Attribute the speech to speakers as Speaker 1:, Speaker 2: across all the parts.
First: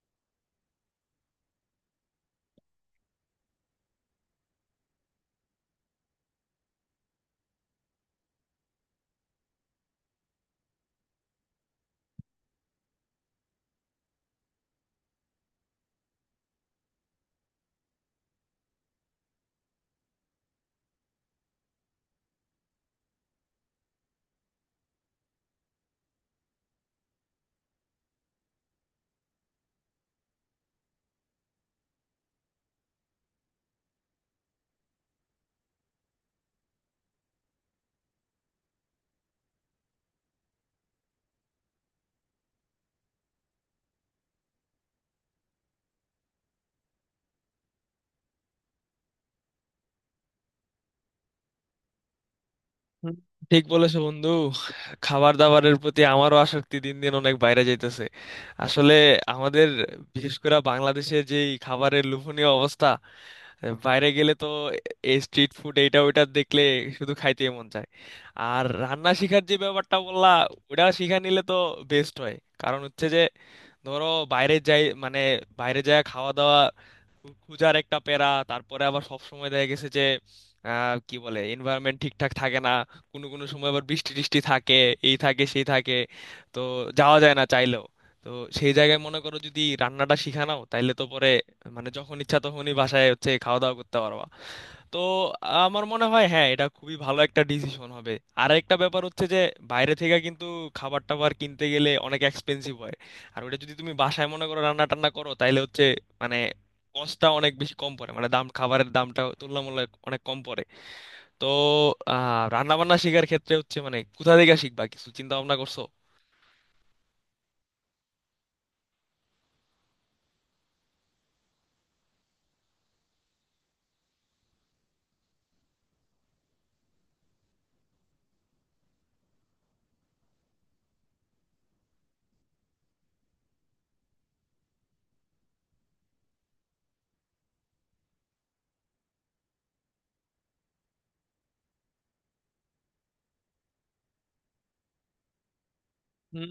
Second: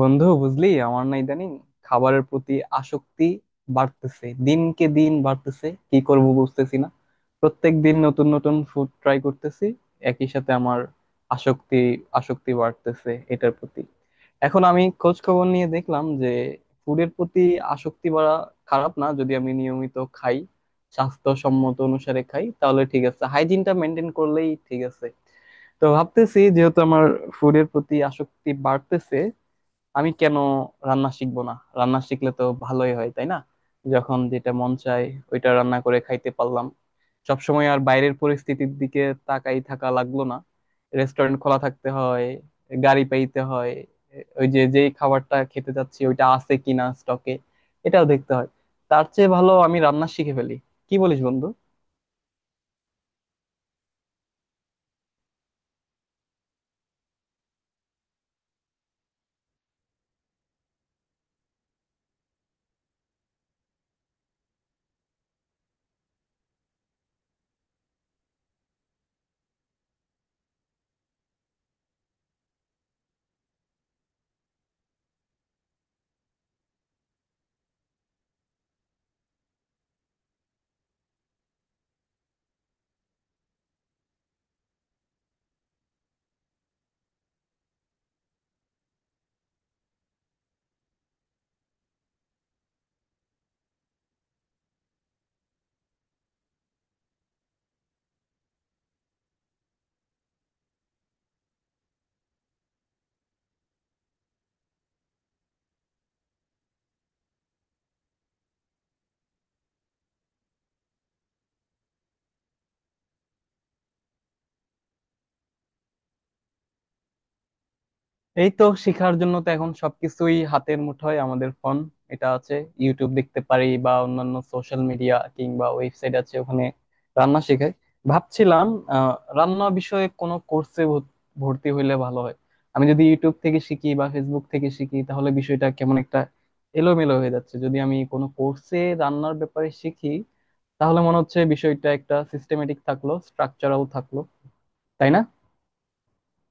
Speaker 1: বন্ধু, বুঝলি আমার না ইদানিং খাবারের প্রতি আসক্তি বাড়তেছে, দিনকে দিন বাড়তেছে, কি করব বুঝতেছি না। প্রত্যেক দিন নতুন নতুন ফুড ট্রাই করতেছি, একই সাথে আমার আসক্তি আসক্তি বাড়তেছে এটার প্রতি। এখন আমি খোঁজ খবর নিয়ে দেখলাম যে ফুডের প্রতি আসক্তি বাড়া খারাপ না, যদি আমি নিয়মিত খাই, স্বাস্থ্যসম্মত অনুসারে খাই, তাহলে ঠিক আছে। হাইজিনটা মেনটেন করলেই ঠিক আছে। তো ভাবতেছি, যেহেতু আমার ফুডের প্রতি আসক্তি বাড়তেছে, আমি কেন রান্না শিখবো না? রান্না শিখলে তো ভালোই হয়, তাই না? যখন যেটা মন চায় ওইটা রান্না করে খাইতে পারলাম, সবসময় আর বাইরের পরিস্থিতির দিকে তাকাই থাকা লাগলো না। রেস্টুরেন্ট খোলা থাকতে হয়, গাড়ি পাইতে হয়, ওই যে যেই খাবারটা খেতে যাচ্ছি ওইটা আছে কিনা স্টকে, এটাও দেখতে হয়। তার চেয়ে ভালো আমি রান্না শিখে ফেলি। কি বলিস বন্ধু?
Speaker 2: হুম, ঠিক বলেছো বন্ধু। খাবার দাবারের প্রতি আমারও আসক্তি দিন দিন অনেক বাইরে যাইতেছে। আসলে আমাদের বিশেষ করে বাংলাদেশে যে এই খাবারের লোভনীয় অবস্থা, বাইরে গেলে তো এই স্ট্রিট ফুড এইটা ওইটা দেখলে শুধু খাইতে মন চায়। আর রান্না শিখার যে ব্যাপারটা বললা ওটা শিখা নিলে তো বেস্ট হয়। কারণ হচ্ছে যে, ধরো, বাইরে যাই মানে বাইরে যাওয়া খাওয়া দাওয়া খুঁজার একটা প্যারা। তারপরে আবার সব সময় দেখা গেছে যে কি বলে এনভায়রনমেন্ট ঠিকঠাক থাকে না। কোনো কোনো সময় আবার বৃষ্টি টিষ্টি থাকে, এই থাকে সেই থাকে, তো যাওয়া যায় না চাইলেও। তো সেই জায়গায় মনে করো যদি রান্নাটা শিখা নাও তাইলে তো পরে মানে যখন ইচ্ছা তখনই বাসায় হচ্ছে খাওয়া দাওয়া করতে পারবা। তো আমার মনে হয় হ্যাঁ, এটা খুবই ভালো একটা ডিসিশন হবে। আর একটা ব্যাপার হচ্ছে যে, বাইরে থেকে কিন্তু খাবার টাবার কিনতে গেলে অনেক এক্সপেন্সিভ হয়। আর ওটা যদি তুমি বাসায় মনে করো রান্না টান্না করো তাহলে হচ্ছে মানে কষ্টটা অনেক বেশি কম পড়ে, মানে দাম খাবারের দামটা তুলনামূলক অনেক কম পড়ে। তো রান্না বান্না শেখার ক্ষেত্রে হচ্ছে মানে কোথা থেকে শিখবা, কিছু চিন্তা ভাবনা করছো?
Speaker 1: এই তো, শেখার জন্য তো এখন সবকিছুই হাতের মুঠোয়। আমাদের ফোন এটা আছে, ইউটিউব দেখতে পারি বা অন্যান্য সোশ্যাল মিডিয়া, কিংবা ওয়েবসাইট আছে, ওখানে রান্না শেখায়। ভাবছিলাম রান্না বিষয়ে কোনো কোর্সে ভর্তি হইলে ভালো হয়। আমি যদি ইউটিউব থেকে শিখি বা ফেসবুক থেকে শিখি, তাহলে বিষয়টা কেমন একটা এলোমেলো হয়ে যাচ্ছে। যদি আমি কোনো কোর্সে রান্নার ব্যাপারে শিখি, তাহলে মনে হচ্ছে বিষয়টা একটা সিস্টেমেটিক থাকলো, স্ট্রাকচারাল থাকলো। তাই না?
Speaker 2: হুম,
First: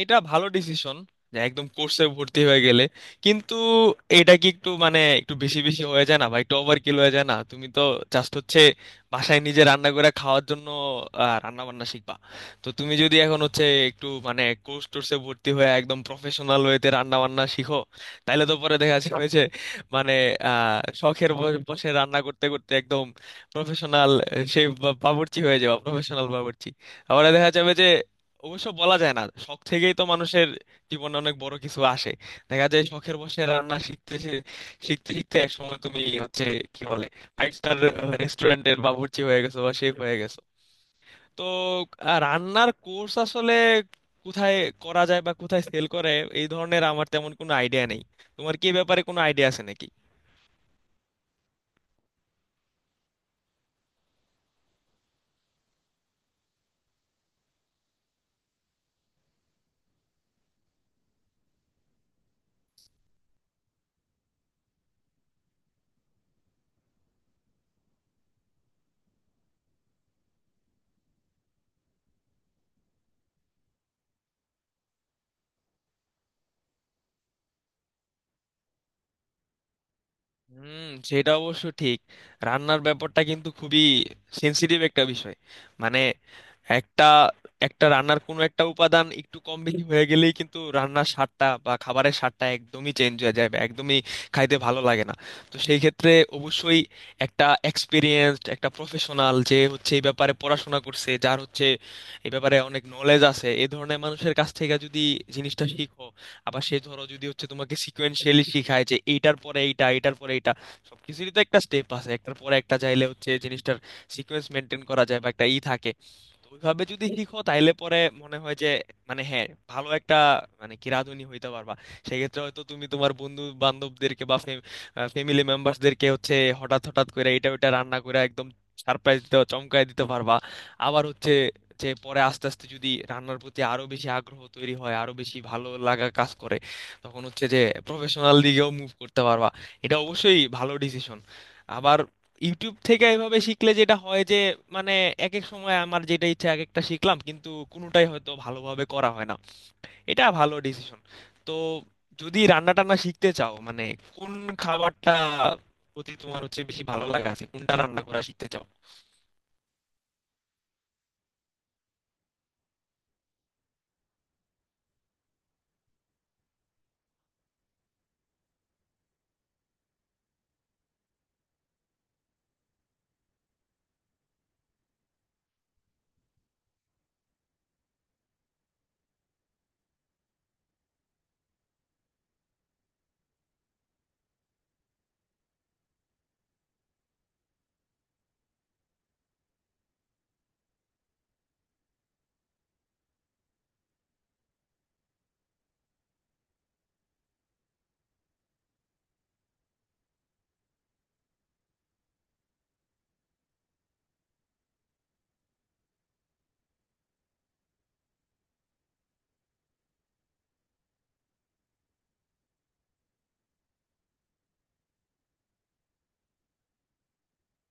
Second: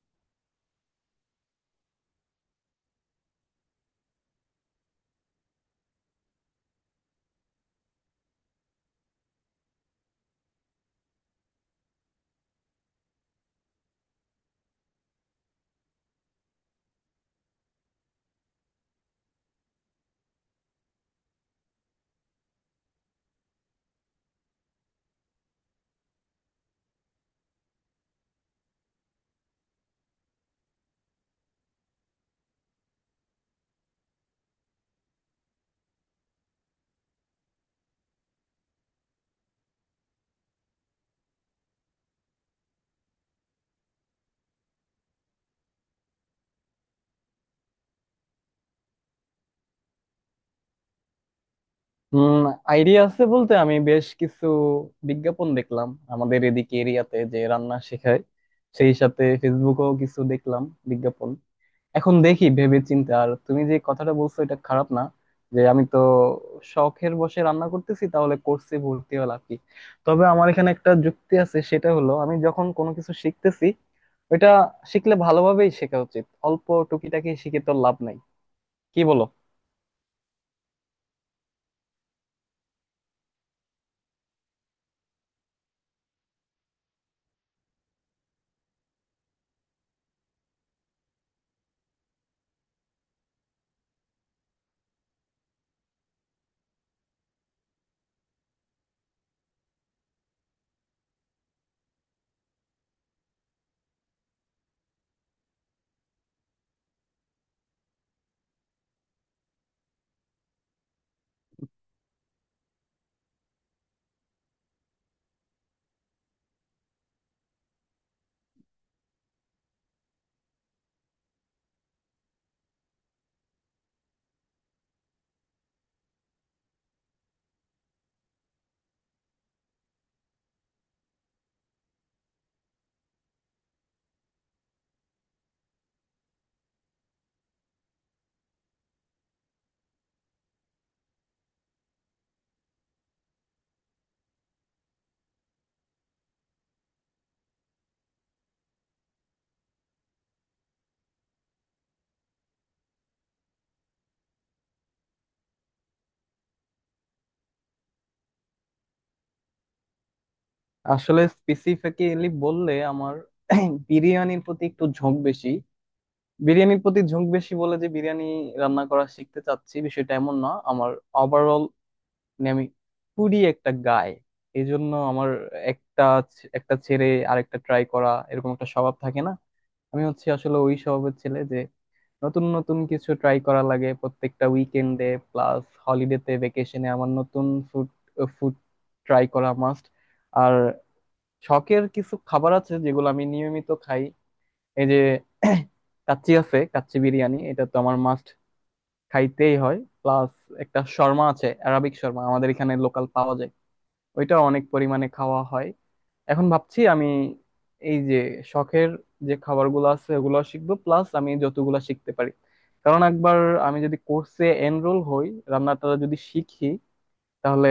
Speaker 2: এটা ভালো ডিসিশন যে একদম কোর্সে ভর্তি হয়ে গেলে। কিন্তু এটা কি একটু মানে একটু বেশি বেশি হয়ে যায় না ভাই, একটু ওভার কিল হয়ে যায় না? তুমি তো জাস্ট হচ্ছে বাসায় নিজে রান্না করে খাওয়ার জন্য রান্না বান্না শিখবা। তো তুমি যদি এখন হচ্ছে একটু মানে কোর্স টোর্সে ভর্তি হয়ে একদম প্রফেশনাল ওয়েতে রান্না বান্না শিখো তাহলে তো পরে দেখা যাবে যে মানে শখের বসে রান্না করতে করতে একদম প্রফেশনাল সে বাবুর্চি হয়ে যাবে, প্রফেশনাল বাবুর্চি। আবার দেখা যাবে যে, অবশ্য বলা যায় না, শখ থেকেই তো মানুষের জীবনে অনেক বড় কিছু আসে। দেখা যায় শখের বসে রান্না শিখতে শিখতে শিখতে এক সময় তুমি হচ্ছে কি বলে ফাইভ স্টার রেস্টুরেন্টের বাবুর্চি হয়ে গেছো বা শেফ হয়ে গেছো। তো রান্নার কোর্স আসলে কোথায় করা যায় বা কোথায় সেল করে এই ধরনের আমার তেমন কোনো আইডিয়া নেই। তোমার কি এ ব্যাপারে কোনো আইডিয়া আছে নাকি?
Speaker 1: হুম। আইডিয়া আছে বলতে, আমি বেশ কিছু বিজ্ঞাপন দেখলাম আমাদের এদিকে এরিয়াতে যে রান্না শেখায়। সেই সাথে ফেসবুকেও কিছু দেখলাম বিজ্ঞাপন। এখন দেখি ভেবে চিন্তে। আর তুমি যে কথাটা বলছো, এটা খারাপ না। যে আমি তো শখের বসে রান্না করতেছি, তাহলে কোর্সে ভর্তি হলাম কি? তবে আমার এখানে একটা যুক্তি আছে, সেটা হলো, আমি যখন কোনো কিছু শিখতেছি ওইটা শিখলে ভালোভাবেই শেখা উচিত। অল্প টুকিটাকি শিখে তো লাভ নাই। কি বলো?
Speaker 2: হুম, সেটা অবশ্য ঠিক। রান্নার ব্যাপারটা কিন্তু খুবই সেনসিটিভ একটা বিষয়। মানে একটা একটা রান্নার কোনো একটা উপাদান একটু কম বেশি হয়ে গেলেই কিন্তু রান্নার স্বাদটা বা খাবারের স্বাদটা একদমই চেঞ্জ হয়ে যায় বা একদমই খাইতে ভালো লাগে না। তো সেই ক্ষেত্রে অবশ্যই একটা এক্সপিরিয়েন্সড একটা প্রফেশনাল, যে হচ্ছে এই ব্যাপারে পড়াশোনা করছে, যার হচ্ছে এই ব্যাপারে অনেক নলেজ আছে, এই ধরনের মানুষের কাছ থেকে যদি জিনিসটা শিখো। আবার সে ধরো যদি হচ্ছে তোমাকে সিকোয়েন্সিয়ালি শিখায় যে এইটার পরে এইটা, এইটার পরে এইটা, সবকিছুরই তো একটা স্টেপ আছে, একটার পরে একটা, চাইলে হচ্ছে জিনিসটার সিকোয়েন্স মেনটেন করা যায় বা একটা ই থাকে। তো ওইভাবে যদি শিখো তাইলে পরে মনে হয় যে মানে হ্যাঁ, ভালো একটা মানে কি রাঁধুনি হইতে পারবা। সেক্ষেত্রে হয়তো তুমি তোমার বন্ধু বান্ধবদেরকে বা ফ্যামিলি মেম্বারসদেরকে হচ্ছে হঠাৎ হঠাৎ করে এটা ওইটা রান্না করে একদম সারপ্রাইজ দিতে, চমকায় দিতে পারবা। আবার হচ্ছে যে পরে আস্তে আস্তে যদি রান্নার প্রতি আরো বেশি আগ্রহ তৈরি হয়, আরো বেশি ভালো লাগা কাজ করে, তখন হচ্ছে যে প্রফেশনাল দিকেও মুভ করতে পারবা। এটা অবশ্যই ভালো ডিসিশন। আবার ইউটিউব থেকে এভাবে শিখলে যেটা হয় যে মানে এক এক সময় আমার যেটা ইচ্ছা এক একটা শিখলাম কিন্তু কোনোটাই হয়তো ভালোভাবে করা হয় না। এটা ভালো ডিসিশন। তো যদি রান্না টান্না শিখতে চাও মানে কোন খাবারটা প্রতি তোমার হচ্ছে বেশি ভালো লাগা আছে, কোনটা রান্না করা শিখতে চাও?
Speaker 1: আসলে স্পেসিফিক্যালি বললে আমার বিরিয়ানির প্রতি একটু ঝোঁক বেশি। বিরিয়ানির প্রতি ঝোঁক বেশি বলে যে বিরিয়ানি রান্না করা শিখতে চাচ্ছি, বিষয়টা এমন না। আমার ওভারঅল, মানে আমি পুরি একটা গায়। এই জন্য আমার একটা একটা ছেড়ে আরেকটা ট্রাই করা, এরকম একটা স্বভাব থাকে না। আমি হচ্ছে আসলে ওই স্বভাবের ছেলে, যে নতুন নতুন কিছু ট্রাই করা লাগে প্রত্যেকটা উইকেন্ডে। প্লাস হলিডেতে, ভেকেশনে, আমার নতুন ফুড ফুড ট্রাই করা মাস্ট। আর শখের কিছু খাবার আছে যেগুলো আমি নিয়মিত খাই। এই যে কাচ্চি আছে, কাচ্চি বিরিয়ানি, এটা তো আমার মাস্ট, খাইতেই হয়। প্লাস একটা শর্মা আছে, অ্যারাবিক শর্মা, আমাদের এখানে লোকাল পাওয়া যায়, ওইটা অনেক পরিমাণে খাওয়া হয়। এখন ভাবছি আমি, এই যে শখের যে খাবারগুলো আছে ওগুলো শিখবো, প্লাস আমি যতগুলো শিখতে পারি। কারণ একবার আমি যদি কোর্সে এনরোল হই, রান্নাটা যদি শিখি, তাহলে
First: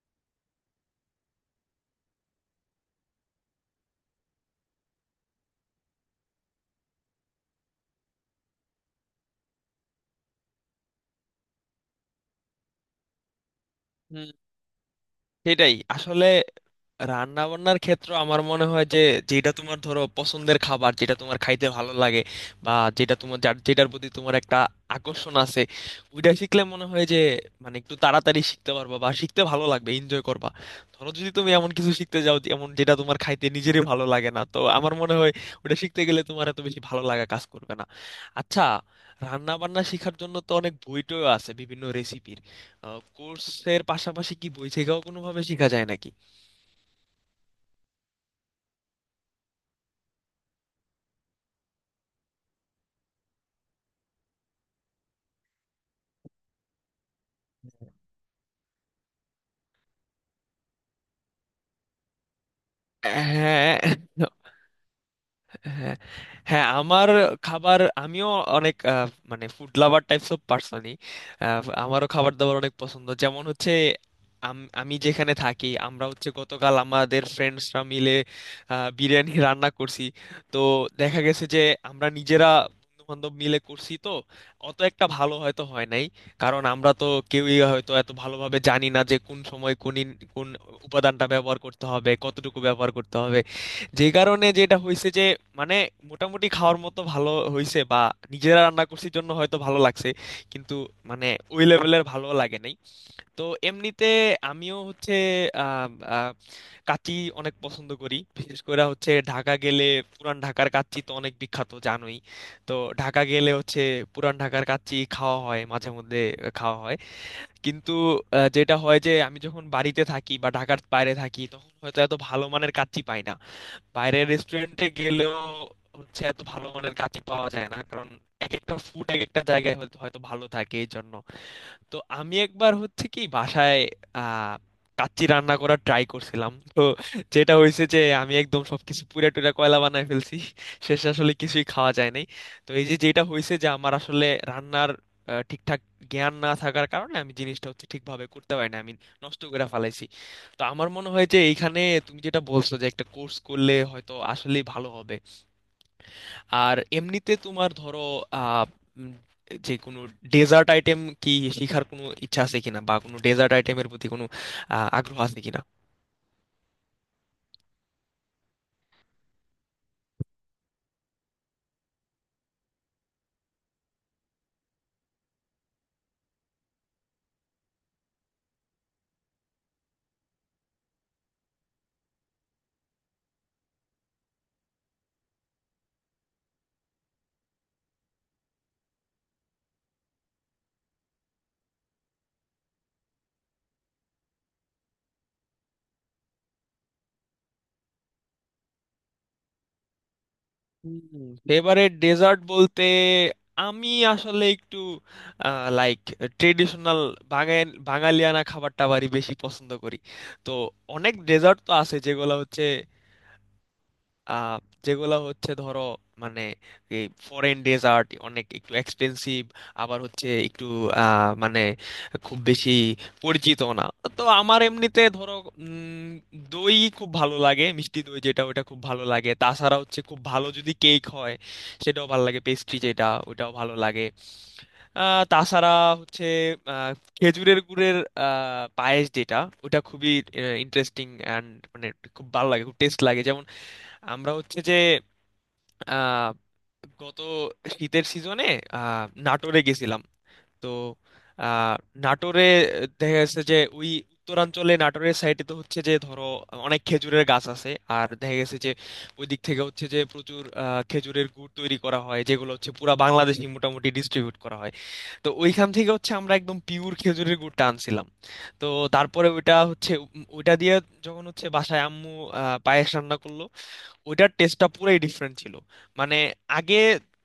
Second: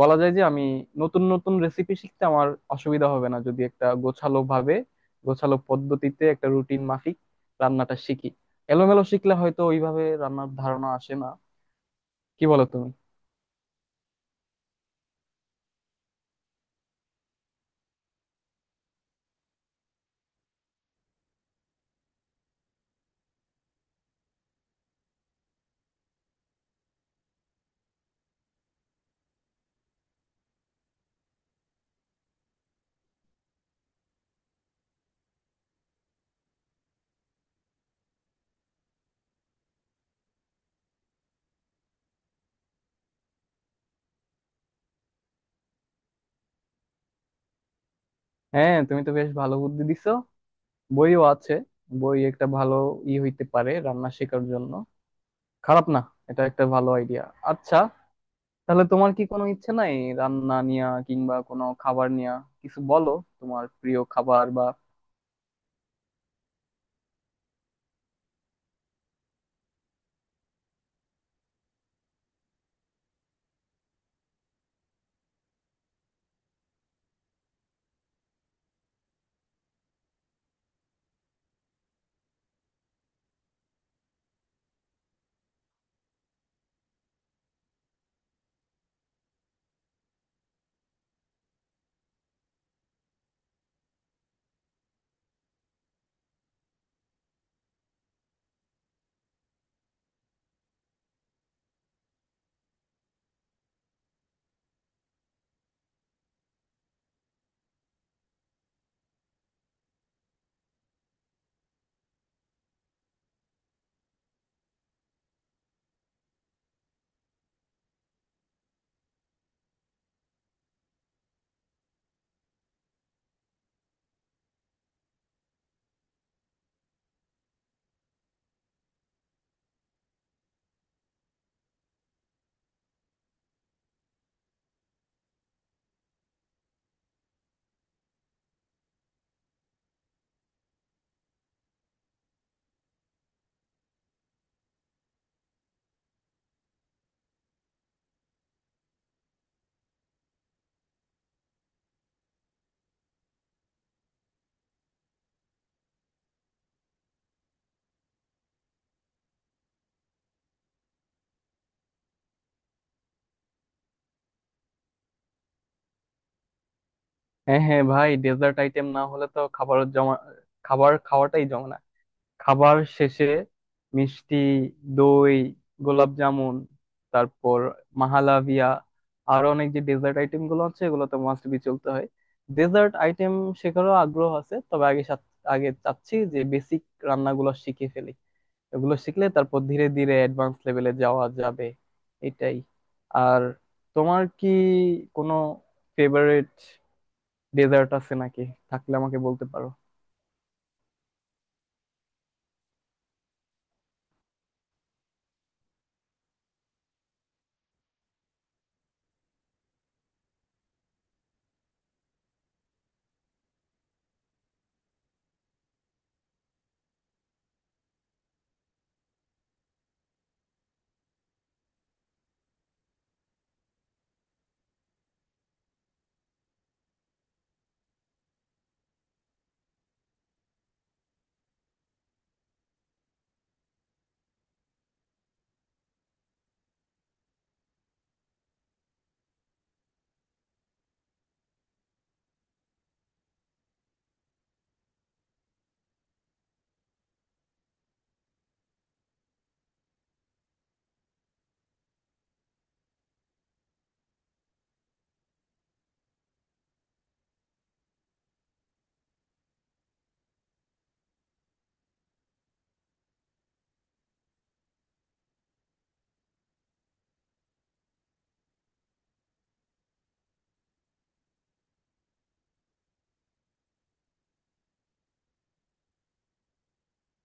Speaker 1: বলা যায় যে আমি নতুন নতুন রেসিপি শিখতে আমার অসুবিধা হবে না, যদি একটা গোছালো ভাবে, গোছালো পদ্ধতিতে, একটা রুটিন মাফিক রান্নাটা শিখি। এলোমেলো শিখলে হয়তো ওইভাবে রান্নার ধারণা আসে না। কি বলো তুমি?
Speaker 2: হুম, সেটাই আসলে। রান্না বান্নার ক্ষেত্রে আমার মনে হয় যে যেটা তোমার ধরো পছন্দের খাবার, যেটা তোমার খাইতে ভালো লাগে বা যেটা তোমার যেটার প্রতি তোমার একটা আকর্ষণ আছে, ওইটা শিখলে মনে হয় যে মানে একটু তাড়াতাড়ি শিখতে পারবা বা শিখতে ভালো লাগবে, এনজয় করবা। ধরো যদি তুমি এমন কিছু শিখতে যাও এমন যেটা তোমার খাইতে নিজেরই ভালো লাগে না, তো আমার মনে হয় ওটা শিখতে গেলে তোমার এত বেশি ভালো লাগা কাজ করবে না। আচ্ছা, রান্না বান্না শেখার জন্য তো অনেক বই টইও আছে বিভিন্ন রেসিপির। কোর্সের পাশাপাশি কি বই থেকেও কোনোভাবে শেখা যায় নাকি?
Speaker 1: হ্যাঁ, তুমি তো বেশ ভালো বুদ্ধি দিছো। বইও আছে, বই একটা ভালো ই হইতে পারে রান্না শেখার জন্য। খারাপ না, এটা একটা ভালো আইডিয়া। আচ্ছা, তাহলে তোমার কি কোনো ইচ্ছে নাই রান্না নিয়া, কিংবা কোনো খাবার নিয়া কিছু বলো। তোমার
Speaker 2: হ্যাঁ।
Speaker 1: প্রিয় খাবার বা?
Speaker 2: হ্যাঁ। হ্যাঁ, আমার খাবার, আমিও অনেক মানে ফুড লাভার টাইপস অফ পার্সনই। আমারও খাবার দাবার অনেক পছন্দ, যেমন হচ্ছে আমি যেখানে থাকি আমরা হচ্ছে গতকাল আমাদের ফ্রেন্ডসরা মিলে বিরিয়ানি রান্না করছি। তো দেখা গেছে যে আমরা নিজেরা বন্ধু বান্ধব মিলে করছি, তো অত একটা ভালো হয়তো হয় নাই। কারণ আমরা তো কেউই হয়তো এত ভালোভাবে জানি না যে কোন সময় কোন কোন উপাদানটা ব্যবহার করতে হবে, কতটুকু ব্যবহার করতে হবে। যে কারণে যেটা হয়েছে যে মানে মোটামুটি খাওয়ার মতো ভালো হয়েছে বা নিজেরা রান্না করছি জন্য হয়তো ভালো লাগছে, কিন্তু মানে ওই লেভেলের ভালো লাগে নাই। তো এমনিতে আমিও হচ্ছে আহ, আহ, কাচ্চি অনেক পছন্দ করি, বিশেষ করে হচ্ছে ঢাকা গেলে। পুরান ঢাকার কাচ্চি তো অনেক বিখ্যাত, জানোই। তো ঢাকা গেলে হচ্ছে পুরান ঢাকার কাচ্চি খাওয়া হয় মাঝে মধ্যে খাওয়া হয়। কিন্তু যেটা হয় যে আমি যখন বাড়িতে থাকি বা ঢাকার বাইরে থাকি তখন হয়তো এত ভালো মানের কাচ্চি পাই না। বাইরের রেস্টুরেন্টে গেলেও হচ্ছে এত ভালো মানের কাচ্চি পাওয়া যায় না, কারণ এক একটা ফুড এক একটা জায়গায় হয়তো হয়তো ভালো থাকে এই জন্য। তো আমি একবার হচ্ছে কি বাসায় আহ কাচ্চি রান্না করার ট্রাই করছিলাম, তো যেটা হয়েছে যে আমি একদম সবকিছু পুড়ে টুরে কয়লা বানায় ফেলছি। শেষে আসলে কিছুই খাওয়া যায় নাই। তো এই যে যেটা হয়েছে যে আমার আসলে রান্নার ঠিকঠাক জ্ঞান না থাকার কারণে আমি জিনিসটা হচ্ছে ঠিকভাবে করতে পারি না, আমি নষ্ট করে ফেলাইছি। তো আমার মনে হয় যে এইখানে তুমি যেটা বলছো যে একটা কোর্স করলে হয়তো আসলেই ভালো হবে। আর এমনিতে তোমার ধরো আহ উম, যে কোনো ডেজার্ট আইটেম কি শেখার কোনো ইচ্ছা আছে কিনা, বা কোনো ডেজার্ট আইটেমের প্রতি কোনো আগ্রহ আছে কিনা?
Speaker 1: হ্যাঁ হ্যাঁ ভাই, ডেজার্ট আইটেম না হলে তো খাবার জমা, খাবার খাওয়াটাই জমে না। খাবার শেষে মিষ্টি, দই, গোলাপ জামুন, তারপর মাহালাভিয়া, আরো অনেক যে ডেজার্ট আইটেম গুলো আছে, এগুলো তো মাস্ট বি চলতে হয়। ডেজার্ট আইটেম শেখারও আগ্রহ আছে, তবে আগে আগে চাচ্ছি যে বেসিক রান্নাগুলো শিখে ফেলি। এগুলো শিখলে তারপর ধীরে ধীরে অ্যাডভান্স লেভেলে যাওয়া যাবে। এটাই। আর তোমার কি কোনো ফেভারিট ডেজার্ট আছে নাকি? থাকলে আমাকে বলতে পারো।
Speaker 2: ফেভারিট ডেজার্ট বলতে, আমি আসলে একটু লাইক ট্রেডিশনাল বাঙালিয়ানা খাবার টাবারই বেশি পছন্দ করি। তো অনেক ডেজার্ট তো আছে যেগুলো হচ্ছে আহ, যেগুলো হচ্ছে ধরো মানে এই ফরেন ডেজার্ট অনেক একটু এক্সপেন্সিভ, আবার হচ্ছে একটু মানে খুব বেশি পরিচিত না। তো আমার এমনিতে ধরো উম, দই খুব ভালো লাগে, মিষ্টি দই যেটা ওটা খুব ভালো লাগে। তাছাড়া হচ্ছে খুব ভালো, যদি কেক হয় সেটাও ভালো লাগে, পেস্ট্রি যেটা ওটাও ভালো লাগে। তাছাড়া হচ্ছে আহ, খেজুরের গুড়ের পায়েস যেটা ওটা খুবই ইন্টারেস্টিং অ্যান্ড মানে খুব ভালো লাগে, খুব টেস্ট লাগে। আমরা হচ্ছে যে আহ, গত শীতের সিজনে নাটোরে গেছিলাম। তো আহ, নাটোরে দেখা গেছে যে ওই উত্তরাঞ্চলে, নাটোরের সাইডে তো হচ্ছে যে ধরো অনেক খেজুরের গাছ আছে। আর দেখা গেছে যে ওই দিক থেকে হচ্ছে যে প্রচুর খেজুরের গুড় তৈরি করা হয়, যেগুলো হচ্ছে পুরা বাংলাদেশে মোটামুটি ডিস্ট্রিবিউট করা হয়। তো ওইখান থেকে হচ্ছে আমরা একদম পিওর খেজুরের গুড়টা আনছিলাম। তো তারপরে ওইটা হচ্ছে ওইটা দিয়ে যখন হচ্ছে বাসায় আম্মু পায়েস রান্না করলো, ওইটার টেস্টটা পুরোই ডিফারেন্ট ছিল। মানে আগে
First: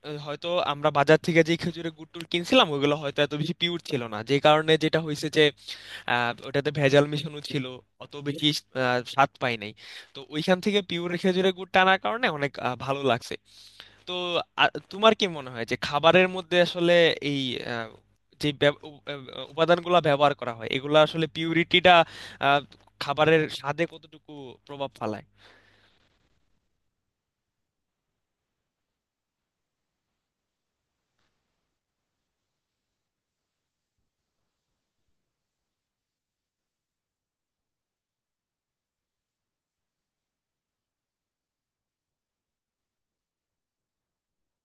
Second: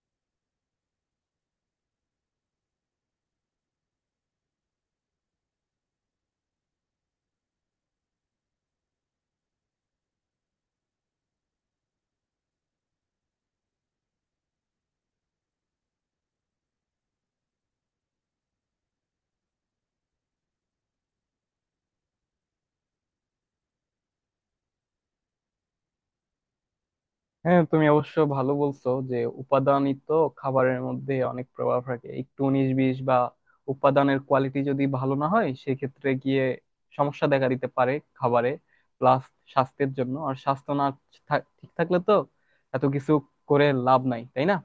Speaker 2: হয়তো আমরা বাজার থেকে যে খেজুরের গুড় টুর কিনছিলাম ওগুলো হয়তো এত বেশি পিওর ছিল না, যে কারণে যেটা হয়েছে যে ওটাতে ভেজাল মেশানো ছিল, অত বেশি স্বাদ পাই নাই। তো ওইখান থেকে পিওর খেজুরের গুড় টানার কারণে অনেক ভালো লাগছে। তো আ, তোমার কি মনে হয় যে খাবারের মধ্যে আসলে এই আহ, যে উপাদানগুলো ব্যবহার করা হয় এগুলো আসলে পিউরিটিটা খাবারের স্বাদে কতটুকু প্রভাব ফেলায়?
Speaker 1: হ্যাঁ, তুমি অবশ্য ভালো বলছো, যে উপাদানই তো খাবারের মধ্যে অনেক প্রভাব রাখে। একটু উনিশ বিশ বা উপাদানের কোয়ালিটি যদি ভালো না হয় সেক্ষেত্রে গিয়ে সমস্যা দেখা দিতে পারে খাবারে। প্লাস স্বাস্থ্যের জন্য, আর স্বাস্থ্য না ঠিক থাকলে তো এত কিছু করে লাভ নাই, তাই না?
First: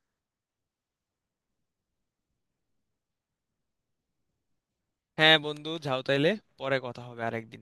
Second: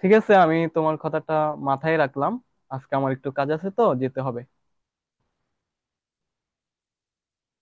Speaker 1: ঠিক আছে, আমি তোমার কথাটা মাথায় রাখলাম। আজকে আমার একটু কাজ আছে, তো যেতে হবে।
Speaker 2: হ্যাঁ বন্ধু, যাও তাইলে। পরে কথা হবে আরেকদিন।